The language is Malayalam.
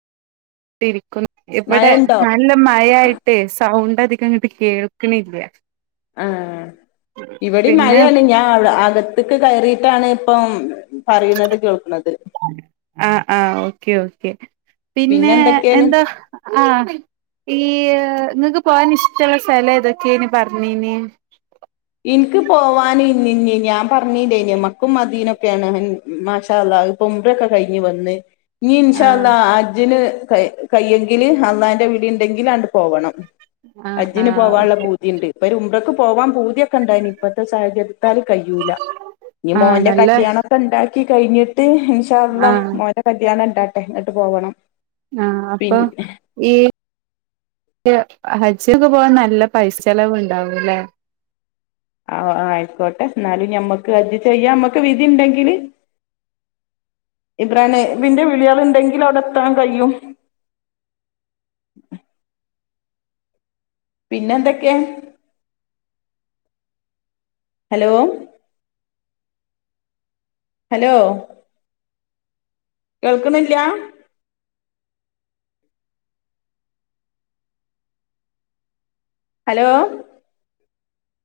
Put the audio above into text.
ടിരിക്കുന്നു ഇവിടെ മഴണ്ടോ നല്ല മയായിട്ടേ സൗണ്ട് അധികം ങ്ങട്ട് കേൾക്കണില്ല ആഹ് ഇവിടേം പിന്നെ മഴയാണ് ഞാൻ അവ് അകത്ത്ക്ക് കയറിട്ടാണ് ഇപ്പം പറീണത് കേൾക് ണത് ആഹ് ആഹ് ഓക്കെ ഓക്കെ പിന്നെ എന്താ ആഹ് ഈ ങ്ങക്ക് പോകാൻ ഇഷ്ടള്ള സ്ഥലം ഏതൊക്കെനി പറഞ്ഞീനി ഇൻക്ക് പോവാന് ഇന്ന് ഇന്ന് ഞാൻ പറഞ്ഞീല്ലേനോ മക്കും മദീനൊക്കെയാണ് മാഷാ അള്ളാ പ്പോ ഉംറയൊക്കെ കയിഞ് വന്ന് നി ആഹ് ഇൻഷാഅള്ളാ അജ്ജ്ന് കയ്യെങ്കില് അള്ളാന്റെ വീളി ണ്ടങ്കിൽ ആണ്ട് പോകണം ആഹ് അജ്ജിന് ആഹ് പോവാൻള്ള ഓക്കെ പൂതിണ്ട് ഇപ്പൊ ഒരു ഉമ്റക്ക് പോവാൻ പൂതിയൊക്ക കണ്ടായിനി ഇപ്പത്തെ സാഹചര്യത്താൽ കഴിയൂല്ല ഇനി ആഹ് മോന്റെ നല്ല കല്യാണം ഇപ്പ ണ്ടാക്കി കഴിഞ്ഞിട്ട് ഇൻഷാ അള്ളാ ആഹ് മോന്റെ കല്യാണം ഇണ്ടാട്ടെ എന്നിട്ട് പോകണം ആഹ് അപ്പൊ ഈ ഹജ്ജൊക്കെ പോവാൻ നല്ല പൈസ ചെലവ് ഉണ്ടാവൂല്ലേ ആഹ് അയിക്കോട്ടെ എന്നാലും ഞമ്മക്ക് അജജ് ചെയ്യാൻ നമ്മക്ക് വിധി ഉണ്ടെങ്കില് ഇബ്രാഹിം നബിന്റെ വിളിയള് ണ്ടങ്കിൽ അവിടെ എത്താൻ കഴിയും പിന്നെ ന്തൊക്കെയാ ഹലോ ഹലോ കേൾക്ണില്ലാ ഹലോ